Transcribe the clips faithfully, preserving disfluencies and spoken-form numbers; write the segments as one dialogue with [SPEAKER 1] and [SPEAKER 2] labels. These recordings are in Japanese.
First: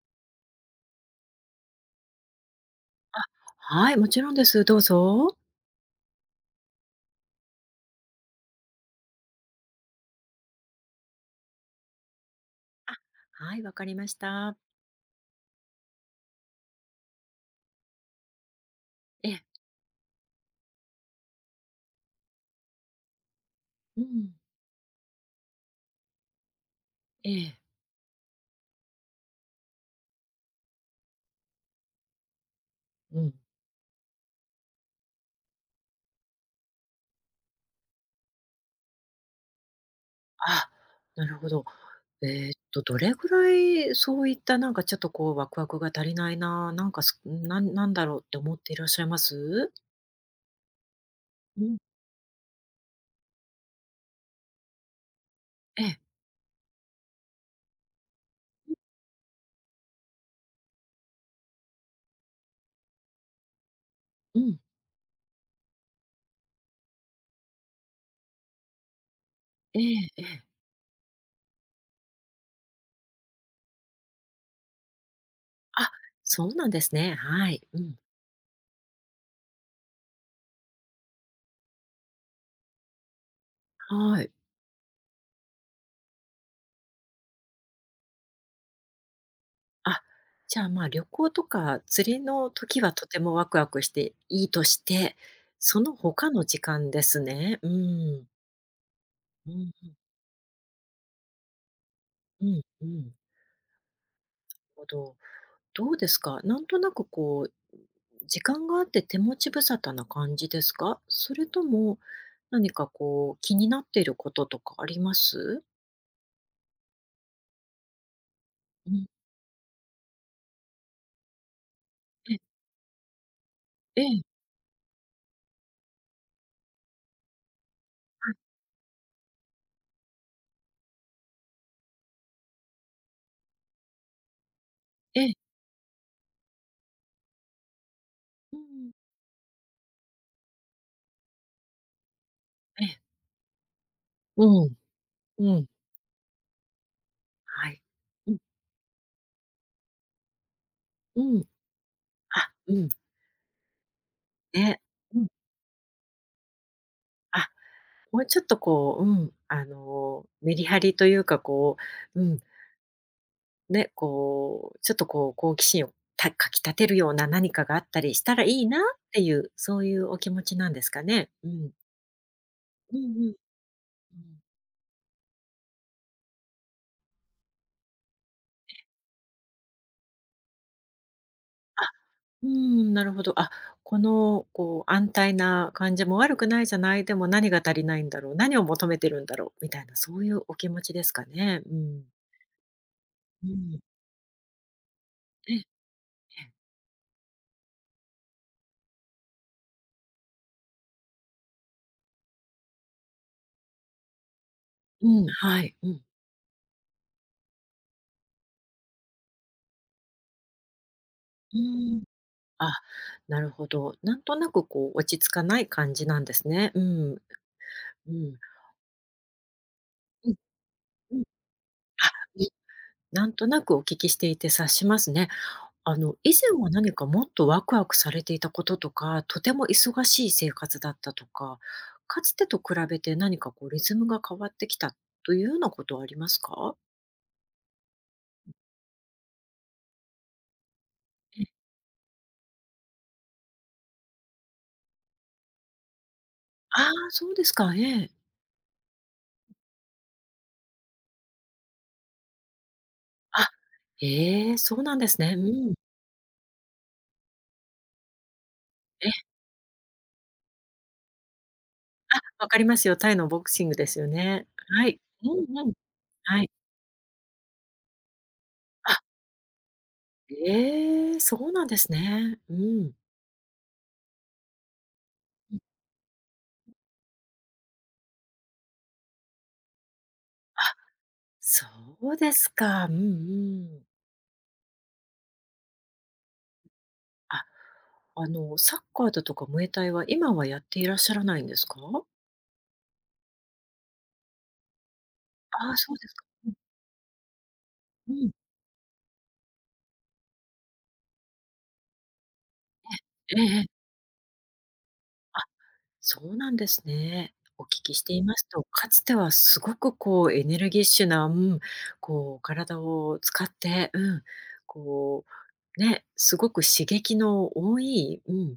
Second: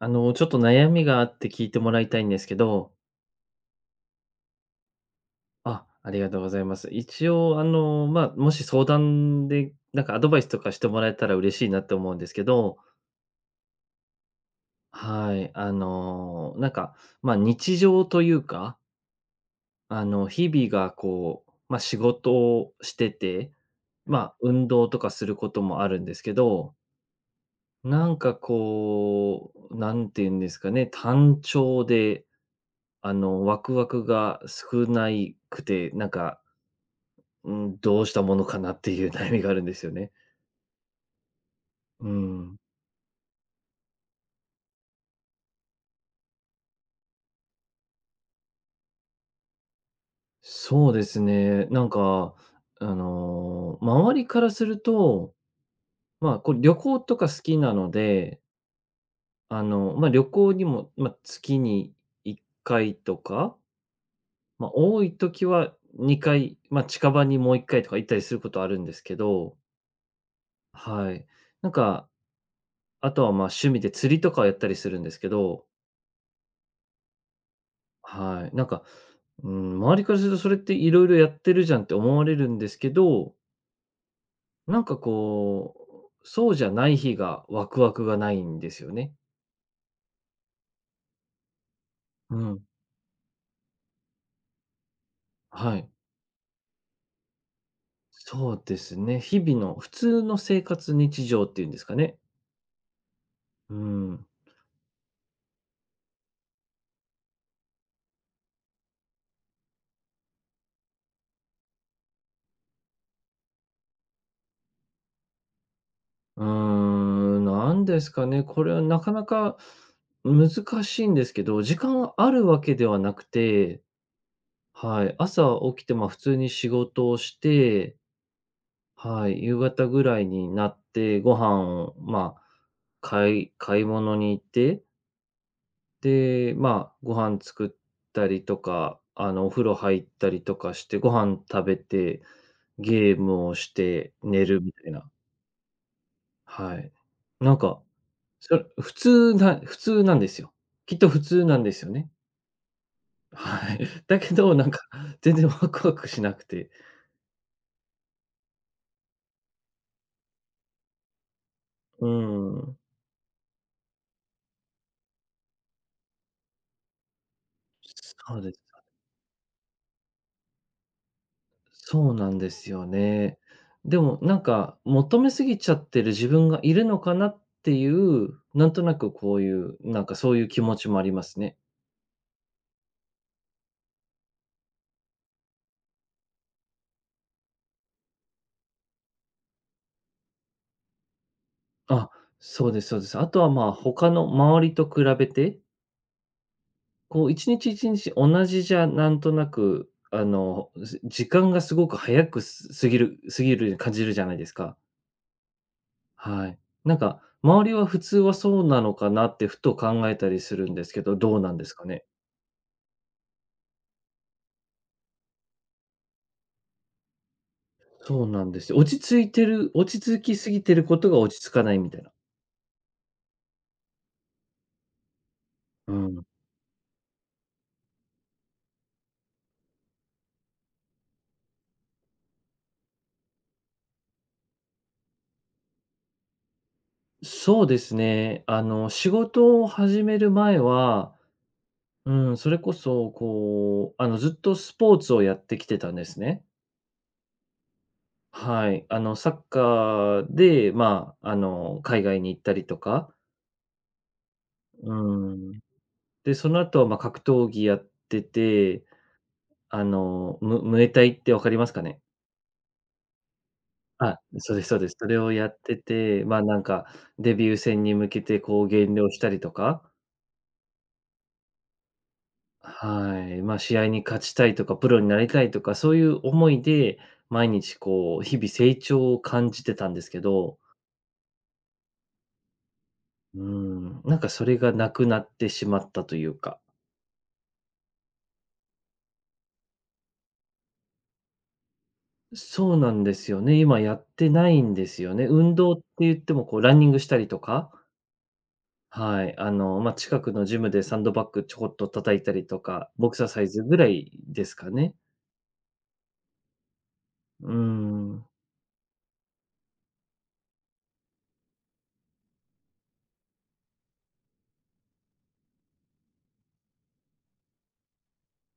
[SPEAKER 1] あの、ちょっと悩みがあって聞いてもらいたいんですけど。
[SPEAKER 2] はい、もちろんです。どうぞ。
[SPEAKER 1] あ、ありがとうございます。一応あの、まあ、もし相談で、なんかアドバイスとかしてもらえたら嬉しいなと思うんですけど。
[SPEAKER 2] はい、わかりました。
[SPEAKER 1] はい、あの、なんか、まあ、日常というか、
[SPEAKER 2] ええ、
[SPEAKER 1] あの、日々がこう、まあ、仕事をしてて、
[SPEAKER 2] う
[SPEAKER 1] ま
[SPEAKER 2] ん、
[SPEAKER 1] あ、運動とかすることもあるんですけど、
[SPEAKER 2] ええ、
[SPEAKER 1] なんかこう、なんていうんですかね、単調で、あ
[SPEAKER 2] うん。
[SPEAKER 1] の、ワクワクが少ないくて、なんかうん、どうしたものかなっていう 悩みがあるんですよね。
[SPEAKER 2] あ、なるほど。
[SPEAKER 1] う
[SPEAKER 2] えーっ
[SPEAKER 1] ん。
[SPEAKER 2] と、どれぐらいそういったなんかちょっとこうワクワクが足りないな、なんかすなんなんだろうって思っていらっしゃいます？
[SPEAKER 1] そうです
[SPEAKER 2] う
[SPEAKER 1] ね。
[SPEAKER 2] ん、
[SPEAKER 1] なんか、あの、周りからすると、
[SPEAKER 2] ええ、
[SPEAKER 1] まあ、これ旅行とか好きなので、あの、まあ、旅行にも、まあ、月にいっかいとか、
[SPEAKER 2] うん、
[SPEAKER 1] まあ、多い時はにかい、まあ、近場にもういっかいとか行ったりすることあるんですけど、
[SPEAKER 2] ええええ。
[SPEAKER 1] はい。なんか、あとは、ま、趣味で釣りとかをやったりするんですけど。
[SPEAKER 2] あ、そうなんですね。はい。うん、
[SPEAKER 1] はい。なんか、うん、周りからするとそれっていろいろやってるじゃんって思われるんですけど、
[SPEAKER 2] はい。
[SPEAKER 1] なんかこう、そうじゃない日がワクワクがないんですよね。
[SPEAKER 2] あ、じゃあ、まあ、旅行とか釣り
[SPEAKER 1] う
[SPEAKER 2] の
[SPEAKER 1] ん。
[SPEAKER 2] 時はとてもワクワクしていいとして、
[SPEAKER 1] は
[SPEAKER 2] そ
[SPEAKER 1] い。
[SPEAKER 2] の他の時間ですね。うん、
[SPEAKER 1] そうですね。日
[SPEAKER 2] う
[SPEAKER 1] 々
[SPEAKER 2] ん。
[SPEAKER 1] の普通の生活日常っていうんですかね。
[SPEAKER 2] うん、うん。なる
[SPEAKER 1] うん。
[SPEAKER 2] ほど。どうですか？なんとなくこう、時間があって手持ち無沙汰な感じですか？それとも、何かこう、気になっていることとかあります？
[SPEAKER 1] うーん、なんですかね、これは
[SPEAKER 2] う
[SPEAKER 1] な
[SPEAKER 2] ん。
[SPEAKER 1] かなか難しいんですけど、時間はあ
[SPEAKER 2] え、
[SPEAKER 1] るわけではなくて、
[SPEAKER 2] ええ、
[SPEAKER 1] はい、朝起きて、ま、普通に仕事をして、
[SPEAKER 2] はい、
[SPEAKER 1] はい、夕方ぐらいになって、ご飯を、まあ、買い買い物に行って、
[SPEAKER 2] ええ、
[SPEAKER 1] で、まあ、ご飯作ったり
[SPEAKER 2] う
[SPEAKER 1] と
[SPEAKER 2] ん、
[SPEAKER 1] か、あの、お風呂入ったりとかして、ご飯食べて、
[SPEAKER 2] ええ、
[SPEAKER 1] ゲームをして寝る
[SPEAKER 2] う
[SPEAKER 1] み
[SPEAKER 2] ん、
[SPEAKER 1] たいな。
[SPEAKER 2] うん、
[SPEAKER 1] はい。なん
[SPEAKER 2] は
[SPEAKER 1] か、
[SPEAKER 2] い。うん、
[SPEAKER 1] それ、普通な普通なんですよ。きっと普
[SPEAKER 2] うん、
[SPEAKER 1] 通なんですよね。
[SPEAKER 2] あ、うん、
[SPEAKER 1] はい。だけど、なん
[SPEAKER 2] ね、
[SPEAKER 1] か、
[SPEAKER 2] うん、
[SPEAKER 1] 全然ワクワクしなくて。
[SPEAKER 2] あ、もうちょっとこう、うん、あの、メリハリというかこ
[SPEAKER 1] う
[SPEAKER 2] う、うん
[SPEAKER 1] ん。
[SPEAKER 2] ね、こう、ちょっとこう、好奇心をたかきたてるような何かがあったりした
[SPEAKER 1] そう
[SPEAKER 2] らい
[SPEAKER 1] です。
[SPEAKER 2] いなっていう、そういうお気持ちなんですかね？うん。
[SPEAKER 1] そうなんですよ
[SPEAKER 2] うんうん。う
[SPEAKER 1] ね。でも、な
[SPEAKER 2] ん。
[SPEAKER 1] んか、求めすぎちゃってる自分がいるのかなっていう、なんとなくこういう、なんかそういう気持ちもありますね。
[SPEAKER 2] あ、うーん、なるほど。あ、この、こう、安泰な感じも悪くないじゃない、でも何が足りないんだろう、何を求めてるんだろうみたいな、そういうお気持ちですかね？うん。
[SPEAKER 1] あ、そうですそうです。あと
[SPEAKER 2] う
[SPEAKER 1] は、まあ、
[SPEAKER 2] ん。
[SPEAKER 1] 他の周りと比べ
[SPEAKER 2] ええ、
[SPEAKER 1] て、
[SPEAKER 2] ええ。
[SPEAKER 1] こういちにちいちにち同じじゃなんとなく、あの、す時間がすごく早くす過ぎる過ぎる感じるじゃないですか。
[SPEAKER 2] うん、はい。うん。
[SPEAKER 1] はい。なんか、周りは普通はそうなのかなってふと考えたりするんですけど、どうな
[SPEAKER 2] う
[SPEAKER 1] ん
[SPEAKER 2] ー
[SPEAKER 1] ですか
[SPEAKER 2] ん。
[SPEAKER 1] ね？
[SPEAKER 2] あ、なるほど。なんとなくこう、落ち着かない感じなんですね。うん。う
[SPEAKER 1] そう
[SPEAKER 2] ん。
[SPEAKER 1] なんですよ。落ち着いてる落ち着
[SPEAKER 2] うん。う
[SPEAKER 1] き
[SPEAKER 2] ん。
[SPEAKER 1] すぎてることが落ち着かないみたい
[SPEAKER 2] あ、
[SPEAKER 1] な。
[SPEAKER 2] いなんとなくお聞きしていて察しますね。
[SPEAKER 1] う
[SPEAKER 2] あの、
[SPEAKER 1] ん。
[SPEAKER 2] 以前は何かもっとワクワクされていたこととか、とても忙しい生活だったとか、かつてと比べて何かこうリズムが変わってきたというようなことはありますか？
[SPEAKER 1] そうですね。あの、仕事を始める前は、
[SPEAKER 2] え、
[SPEAKER 1] うん、それこそ、こう、あの、ずっとスポーツをやってきてたんですね。
[SPEAKER 2] ああ、そうですか、ええ。
[SPEAKER 1] はい。あの、サッカーで、まあ、あの、海外に行ったりとか、
[SPEAKER 2] あ、ええ、そう
[SPEAKER 1] う
[SPEAKER 2] なんですね。
[SPEAKER 1] ん。
[SPEAKER 2] うん。
[SPEAKER 1] で、その後は、まあ、格闘技やってて、
[SPEAKER 2] え、
[SPEAKER 1] あの、ムムエタイって分かりますかね？
[SPEAKER 2] あ、わかりますよ。タイのボクシングですよ
[SPEAKER 1] あ、
[SPEAKER 2] ね。
[SPEAKER 1] そうですそう
[SPEAKER 2] は
[SPEAKER 1] です。
[SPEAKER 2] い。
[SPEAKER 1] それ
[SPEAKER 2] う
[SPEAKER 1] をや
[SPEAKER 2] ん
[SPEAKER 1] っ
[SPEAKER 2] うん。
[SPEAKER 1] てて、ま
[SPEAKER 2] は
[SPEAKER 1] あ、
[SPEAKER 2] い。
[SPEAKER 1] なんか、デビュー戦に向けてこう減
[SPEAKER 2] あ、
[SPEAKER 1] 量したりとか、
[SPEAKER 2] ええ、そうなんですね。
[SPEAKER 1] はい、まあ、試合に勝ちたいとか、プロになりたい
[SPEAKER 2] うん。
[SPEAKER 1] とか、そういう思いで、毎日こう、日々成長を感じてたんですけど、
[SPEAKER 2] あ、そうですか。うんう
[SPEAKER 1] う
[SPEAKER 2] ん。
[SPEAKER 1] ん、なんかそれがなくなってしまったというか。
[SPEAKER 2] あ、あの、サッカーだとかムエタイは、今はやっていらっしゃらないんですか？
[SPEAKER 1] そうなんですよね。今やってないんですよね。運
[SPEAKER 2] あ
[SPEAKER 1] 動
[SPEAKER 2] あ、
[SPEAKER 1] って
[SPEAKER 2] そうです
[SPEAKER 1] 言っ
[SPEAKER 2] か。
[SPEAKER 1] ても
[SPEAKER 2] うん
[SPEAKER 1] こうランニングしたりとか、
[SPEAKER 2] うん。
[SPEAKER 1] はい、あの、まあ、近くのジムでサンドバッグちょこっと叩いたりとか、ボクサ
[SPEAKER 2] え
[SPEAKER 1] サ
[SPEAKER 2] え
[SPEAKER 1] イ
[SPEAKER 2] え
[SPEAKER 1] ズぐ
[SPEAKER 2] え。
[SPEAKER 1] らいですかね。
[SPEAKER 2] あ、そうなんですね。
[SPEAKER 1] うー
[SPEAKER 2] お聞きしてい
[SPEAKER 1] ん、
[SPEAKER 2] ますと、かつてはすごくこうエネルギッシュな、うん、こう体を使って、うん、こう、ね、すごく刺激の多い、うん、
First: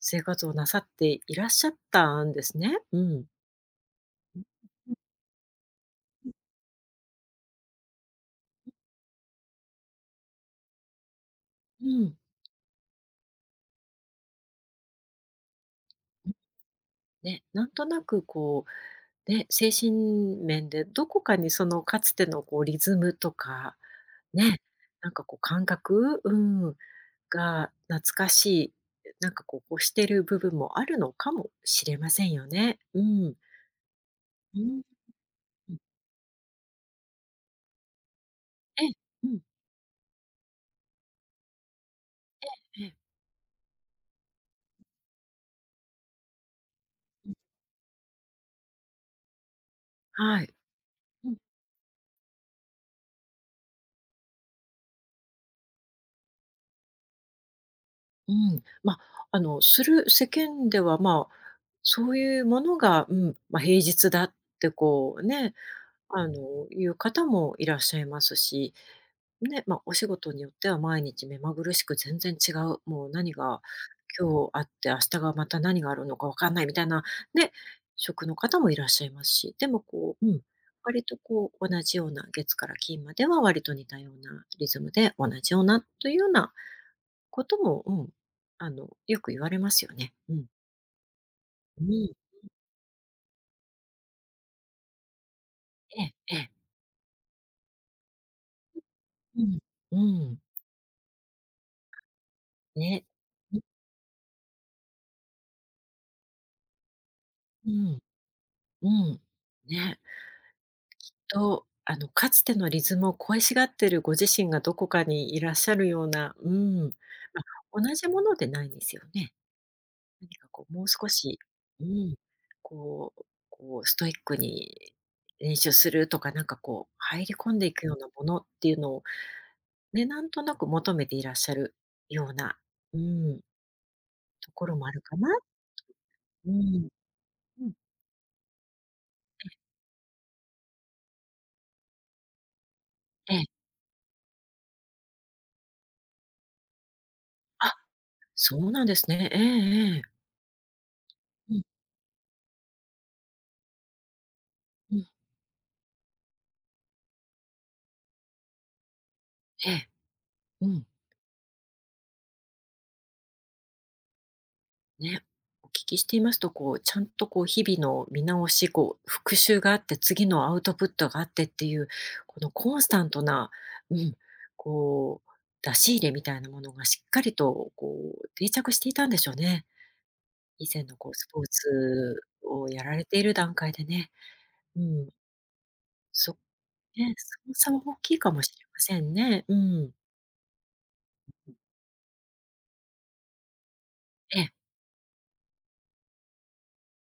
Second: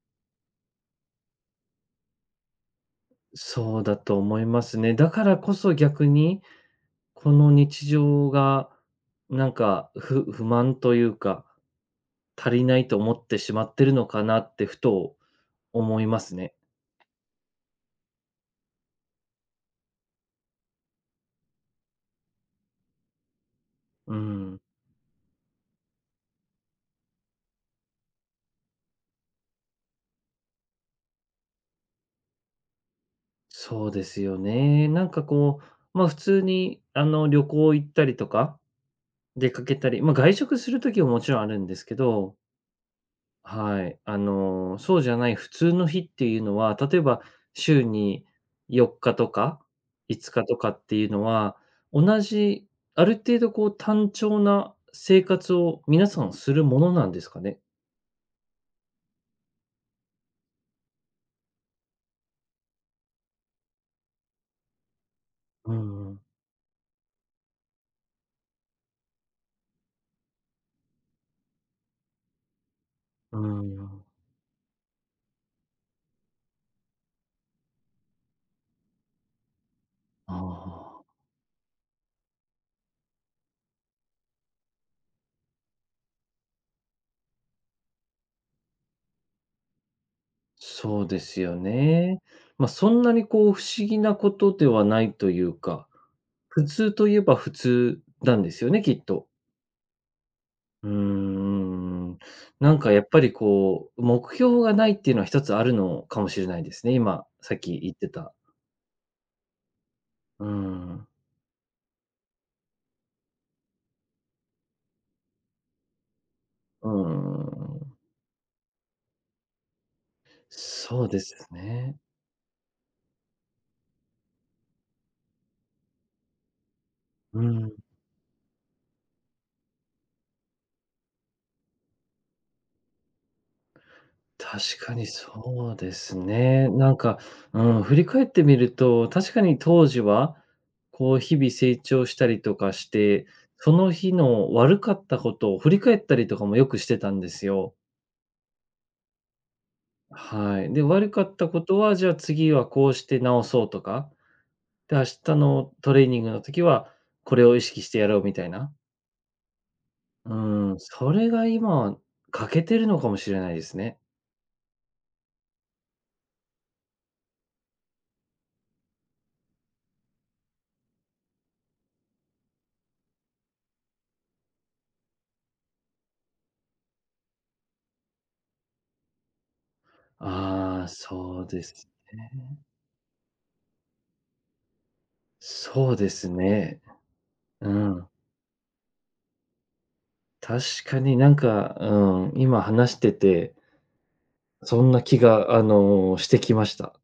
[SPEAKER 2] 生活をなさっていらっしゃったんですね。うん。
[SPEAKER 1] そうだと思いますね。だからこそ逆に、この日常が、なんか、不不満というか、
[SPEAKER 2] うん。
[SPEAKER 1] 足りないと思ってしまってるのかなってふと思いますね。
[SPEAKER 2] ね、なんとなくこう、ね、精神面でどこかにそのかつてのこうリズムとか、
[SPEAKER 1] う
[SPEAKER 2] ね、
[SPEAKER 1] ん、
[SPEAKER 2] なんかこう感覚、うん、が懐かしい、なんかこう欲してる部分もあるのかもしれませんよね。うん。
[SPEAKER 1] そうですよ
[SPEAKER 2] うん。
[SPEAKER 1] ね。なんかこう、ま、普通にあの、旅行行ったりとか、
[SPEAKER 2] ええ、うん、
[SPEAKER 1] 出かけたり、ま、外食する時ももちろんあるんですけど。
[SPEAKER 2] ええ、
[SPEAKER 1] はい。あの、そうじゃない普通の日っていうのは、例えば
[SPEAKER 2] うん、
[SPEAKER 1] 週によっかとか5
[SPEAKER 2] は
[SPEAKER 1] 日
[SPEAKER 2] い。
[SPEAKER 1] とかっていうの
[SPEAKER 2] うん、
[SPEAKER 1] は、同じ、ある程度こう単調な生活を皆さんするものなんですかね？
[SPEAKER 2] うん。まあ、あの、する世間では、まあ、そういうものが、うん、まあ、平日だってこうね、
[SPEAKER 1] うんうん。
[SPEAKER 2] あの、いう方もいらっしゃいますし、ね、まあ、お仕事によっては毎日目まぐるしく全然違う、もう何
[SPEAKER 1] う
[SPEAKER 2] が
[SPEAKER 1] ん。
[SPEAKER 2] 今日あって明日がまた何があるのかわかんないみたいな、ね、職の方もいらっしゃいますし、でもこう、う
[SPEAKER 1] あ
[SPEAKER 2] ん、割
[SPEAKER 1] あ、
[SPEAKER 2] とこう同じような月から金までは割と似たようなリズムで同じようなというようなことも、うん、あの、よく言われますよね。うん。
[SPEAKER 1] そうですよ
[SPEAKER 2] うん。
[SPEAKER 1] ね。まあ、そんなにこう不思議なことではないというか、
[SPEAKER 2] ええええ。
[SPEAKER 1] 普通といえば普通なんですよね、きっと。
[SPEAKER 2] うん。うん。
[SPEAKER 1] うーん。なんかや
[SPEAKER 2] ね。
[SPEAKER 1] っぱりこう、目標がないっていうのは一つあるのかもしれないですね、今、さっ
[SPEAKER 2] う
[SPEAKER 1] き言っ
[SPEAKER 2] ん。
[SPEAKER 1] てた。
[SPEAKER 2] うん。ね。
[SPEAKER 1] うーん。
[SPEAKER 2] と、あの、かつてのリズムを恋しがってるご自身がどこかにいらっしゃるような、う
[SPEAKER 1] うー
[SPEAKER 2] ん、ま、
[SPEAKER 1] ん。
[SPEAKER 2] 同じものでないんですよね。何かこうもう
[SPEAKER 1] そ
[SPEAKER 2] 少
[SPEAKER 1] うで
[SPEAKER 2] し、
[SPEAKER 1] す
[SPEAKER 2] う
[SPEAKER 1] ね。
[SPEAKER 2] ん、こうこうストイックに練習するとか、なんかこう入り
[SPEAKER 1] う
[SPEAKER 2] 込んで
[SPEAKER 1] ん。
[SPEAKER 2] いくようなものっていうのをね、なんとなく求めていらっしゃるような、うん、ところ
[SPEAKER 1] 確
[SPEAKER 2] もあ
[SPEAKER 1] か
[SPEAKER 2] る
[SPEAKER 1] に
[SPEAKER 2] かな。
[SPEAKER 1] そうです
[SPEAKER 2] う
[SPEAKER 1] ね。
[SPEAKER 2] ん。
[SPEAKER 1] なんか、
[SPEAKER 2] うん。
[SPEAKER 1] うん、振り返ってみると、確かに当時は、こう日々成長したりとかして、
[SPEAKER 2] ええ。
[SPEAKER 1] その日の悪かったことを振り返ったりとかもよくしてたんです
[SPEAKER 2] あ、
[SPEAKER 1] よ。
[SPEAKER 2] そうなんですね。ええええ。
[SPEAKER 1] はい。で、悪かった
[SPEAKER 2] う
[SPEAKER 1] こ
[SPEAKER 2] ん、
[SPEAKER 1] とは、じゃあ次はこうして直そうとか
[SPEAKER 2] う
[SPEAKER 1] で、明
[SPEAKER 2] ん。
[SPEAKER 1] 日のトレーニングの時は、これを意識してやろうみたいな。
[SPEAKER 2] ええ。
[SPEAKER 1] うー
[SPEAKER 2] う
[SPEAKER 1] ん、
[SPEAKER 2] ん。
[SPEAKER 1] それが今、欠けてるのかもしれないですね。
[SPEAKER 2] ね、お聞きしていますと、こう、ちゃんとこう日々の見直し、こう復習があって、次のアウトプットがあってっていう、このコンスタントな、うん、こう、出し入れみたいなものがしっかりとこう定着していたんでしょうね。以
[SPEAKER 1] あ
[SPEAKER 2] 前
[SPEAKER 1] あ、
[SPEAKER 2] のこうスポ
[SPEAKER 1] そ
[SPEAKER 2] ー
[SPEAKER 1] うです
[SPEAKER 2] ツ
[SPEAKER 1] ね。
[SPEAKER 2] をやられている段階でね。うん、
[SPEAKER 1] そうです
[SPEAKER 2] そ
[SPEAKER 1] ね。
[SPEAKER 2] ね、その
[SPEAKER 1] う
[SPEAKER 2] 差は大
[SPEAKER 1] ん。
[SPEAKER 2] きいかもしれませんね。うん。
[SPEAKER 1] 確かになんか、うん、今話してて、
[SPEAKER 2] ええ、
[SPEAKER 1] そんな気が、あの、してきました。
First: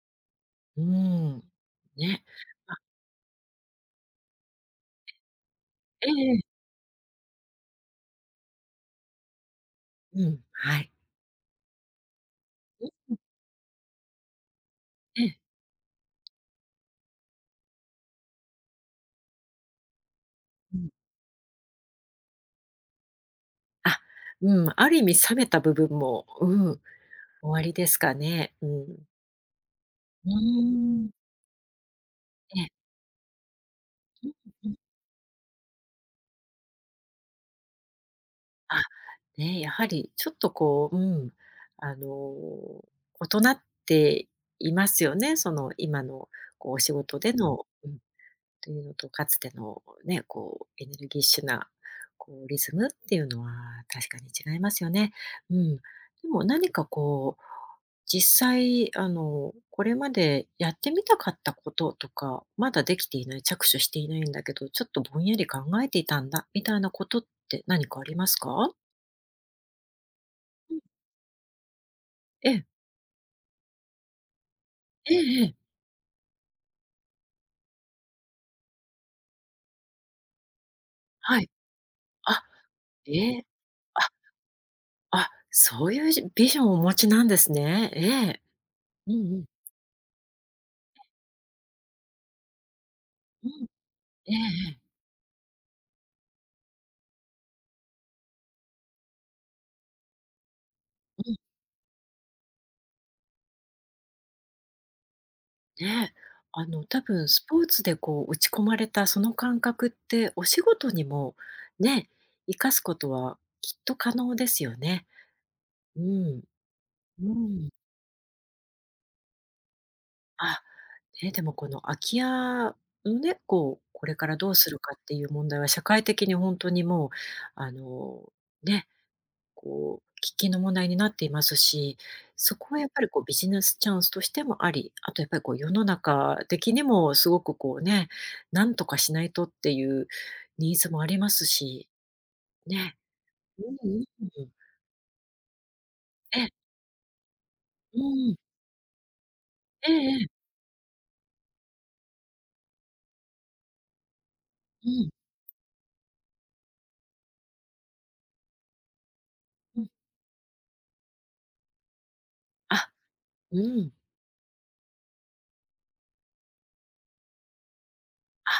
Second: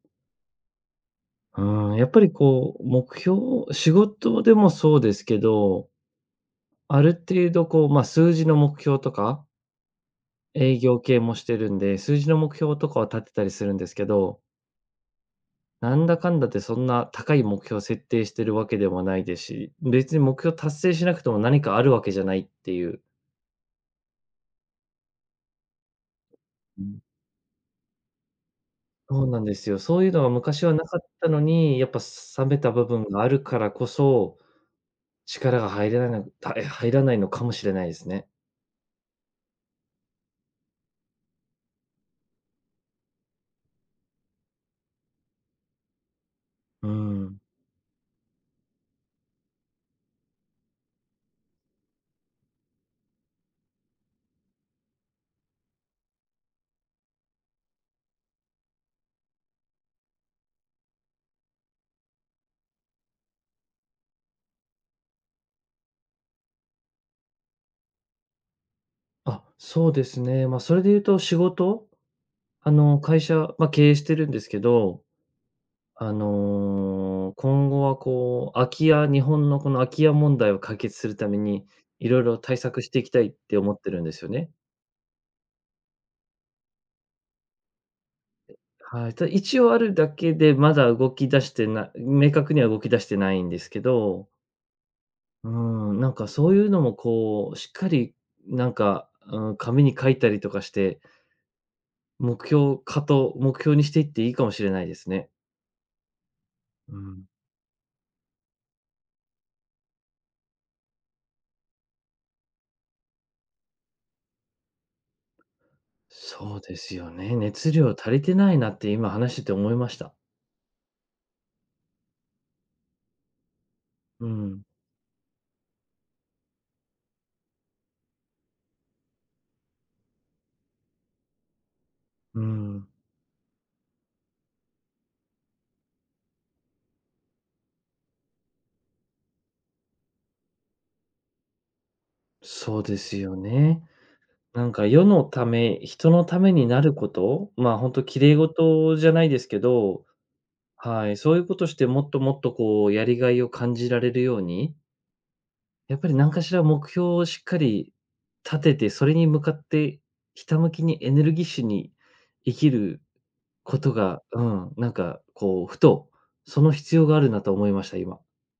[SPEAKER 2] うん。
[SPEAKER 1] うん、やっぱ
[SPEAKER 2] ね。
[SPEAKER 1] り
[SPEAKER 2] あ、
[SPEAKER 1] こう、目標仕事でもそうですけど、
[SPEAKER 2] ええええ、
[SPEAKER 1] ある程度こう、まあ、数字の目標とか
[SPEAKER 2] うん、
[SPEAKER 1] 営
[SPEAKER 2] はい。
[SPEAKER 1] 業系もしてるんで、数字の目標
[SPEAKER 2] う
[SPEAKER 1] とかは
[SPEAKER 2] ん、
[SPEAKER 1] 立てたりするんですけど、
[SPEAKER 2] ええ。
[SPEAKER 1] なんだかんだでそんな高い目標を設定してるわけでもないですし、別に目標
[SPEAKER 2] う
[SPEAKER 1] 達
[SPEAKER 2] ん。
[SPEAKER 1] 成しなくても何かあるわけじゃないっていう。
[SPEAKER 2] あ、うん、ある意味冷めた部分も、うん、
[SPEAKER 1] うん。
[SPEAKER 2] 終わりですかね。うん。
[SPEAKER 1] そうなんですよ。そういうの
[SPEAKER 2] う
[SPEAKER 1] が
[SPEAKER 2] ー
[SPEAKER 1] 昔はなかっ
[SPEAKER 2] ん。
[SPEAKER 1] たのに、やっぱ冷め
[SPEAKER 2] ええ。
[SPEAKER 1] た部分があるからこそ、
[SPEAKER 2] うんうん。
[SPEAKER 1] 力が入らないのた入らないのかもしれないですね。
[SPEAKER 2] あ、ね、やはりちょっとこう、うん、あの、大人っていますよね。その今のこうお
[SPEAKER 1] う
[SPEAKER 2] 仕事で
[SPEAKER 1] ん。
[SPEAKER 2] のうん、というのと、かつてのね、こうエネルギッシュな、こうリズムっていうのは確かに違いますよね。うん。でも何かこう、実際あの、これまでやってみたかったこととか、まだできていない、着手していないんだけど、ちょっとぼんやり考えていたんだみたいなことって何かありますか？
[SPEAKER 1] あ、そうですね。まあ、
[SPEAKER 2] う
[SPEAKER 1] そ
[SPEAKER 2] ん、
[SPEAKER 1] れで言うと仕事、
[SPEAKER 2] ええ。
[SPEAKER 1] あの、会社、まあ、経営してるんですけど。
[SPEAKER 2] ええええ。
[SPEAKER 1] あの、今後はこう、空き家日本のこの空き家問題を解決するため
[SPEAKER 2] はい。
[SPEAKER 1] に、いろいろ
[SPEAKER 2] あ、
[SPEAKER 1] 対策していきたい
[SPEAKER 2] え
[SPEAKER 1] っ
[SPEAKER 2] え。
[SPEAKER 1] て思って
[SPEAKER 2] あ、
[SPEAKER 1] るんですよね。
[SPEAKER 2] あ、そういうじビジョンをお持ちなんですね。ええ。
[SPEAKER 1] は
[SPEAKER 2] うん
[SPEAKER 1] い。ただ
[SPEAKER 2] うん。
[SPEAKER 1] 一応あるだけで、まだ動き出してな明確には動き出してないん
[SPEAKER 2] う
[SPEAKER 1] で
[SPEAKER 2] ん。
[SPEAKER 1] すけど、
[SPEAKER 2] ええええ。
[SPEAKER 1] うん、なんかそういうのもこう、しっかりなんか、うん、紙に書いたりとかして、
[SPEAKER 2] うん。
[SPEAKER 1] 目標化と目標にしていっていいかもしれないですね。
[SPEAKER 2] ねえ、あの
[SPEAKER 1] う
[SPEAKER 2] 多
[SPEAKER 1] ん。
[SPEAKER 2] 分スポーツでこう打ち込まれたその感覚ってお仕事にもね、生かすことはきっと可能ですよね。うん。
[SPEAKER 1] そうですよ
[SPEAKER 2] う
[SPEAKER 1] ね。
[SPEAKER 2] ん。
[SPEAKER 1] 熱量足りてないなって今話してて思いました。
[SPEAKER 2] あ、ね、でもこの空き家のね、こうこれ
[SPEAKER 1] う
[SPEAKER 2] からどう
[SPEAKER 1] ん、
[SPEAKER 2] するかっていう問題は社会的に本当にもうあのねこう、喫緊の問題になっていますし、
[SPEAKER 1] う
[SPEAKER 2] そこはや
[SPEAKER 1] ん。
[SPEAKER 2] っぱりこうビジネスチャンスとしてもあり、あとやっぱりこう世の中的にもすごくこうね、なんとかしないとっていうニーズもありますし、
[SPEAKER 1] そう
[SPEAKER 2] ね。
[SPEAKER 1] ですよ
[SPEAKER 2] うん
[SPEAKER 1] ね。
[SPEAKER 2] うんうん。
[SPEAKER 1] なんか世のため、人のた
[SPEAKER 2] ええ、
[SPEAKER 1] めになること、まあ、本
[SPEAKER 2] う
[SPEAKER 1] 当綺
[SPEAKER 2] んう
[SPEAKER 1] 麗
[SPEAKER 2] ん。
[SPEAKER 1] 事じゃないですけ
[SPEAKER 2] ええ
[SPEAKER 1] ど、
[SPEAKER 2] ええ。
[SPEAKER 1] はい、そういうことしてもっともっとこうやりがいを感じられるように、
[SPEAKER 2] うん、
[SPEAKER 1] やっぱり何かしら目標をしっかり立てて、それに向かっ
[SPEAKER 2] うん。
[SPEAKER 1] てひたむきにエネルギッシュに生き
[SPEAKER 2] あ、
[SPEAKER 1] る
[SPEAKER 2] う
[SPEAKER 1] こ
[SPEAKER 2] ん。
[SPEAKER 1] とが、うん、なんかこうふと、その必要があるなと思いました、今。
[SPEAKER 2] あ。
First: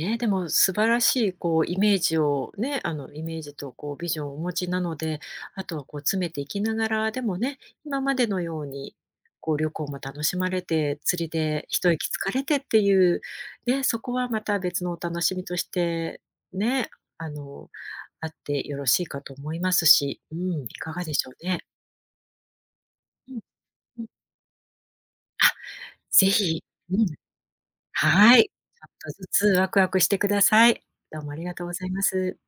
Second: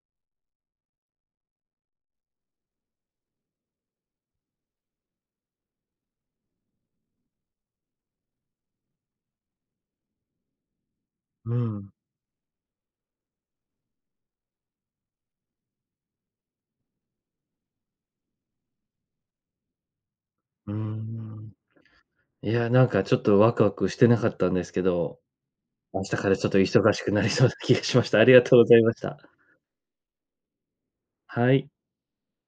[SPEAKER 2] ね、でも素晴らしいこうイメージをね、あのイメージとこうビジョンをお持ちなので、あとはこう詰めていきながら、でもね、今までのようにこう旅行も楽しまれて、釣り
[SPEAKER 1] う
[SPEAKER 2] で一
[SPEAKER 1] ん、
[SPEAKER 2] 息つかれてっていう、ね、そこはまた別のお楽しみとして、ね、あの、あってよろしいかと思いますし、うん、い
[SPEAKER 1] う
[SPEAKER 2] かがでしょう
[SPEAKER 1] ん。
[SPEAKER 2] ね。
[SPEAKER 1] いや、なんかちょっ
[SPEAKER 2] うん
[SPEAKER 1] とワクワクし
[SPEAKER 2] うん、
[SPEAKER 1] てなかったんですけど、
[SPEAKER 2] あ、
[SPEAKER 1] 明日
[SPEAKER 2] ぜ
[SPEAKER 1] からちょっと
[SPEAKER 2] ひ、
[SPEAKER 1] 忙
[SPEAKER 2] う
[SPEAKER 1] し
[SPEAKER 2] ん、
[SPEAKER 1] くなりそうな気がしました。あり
[SPEAKER 2] は
[SPEAKER 1] が
[SPEAKER 2] い、ちょ
[SPEAKER 1] とうござい
[SPEAKER 2] っ
[SPEAKER 1] まし
[SPEAKER 2] と
[SPEAKER 1] た。
[SPEAKER 2] ずつワクワクしてください。どうもあり
[SPEAKER 1] は
[SPEAKER 2] がとう
[SPEAKER 1] い。
[SPEAKER 2] ございます。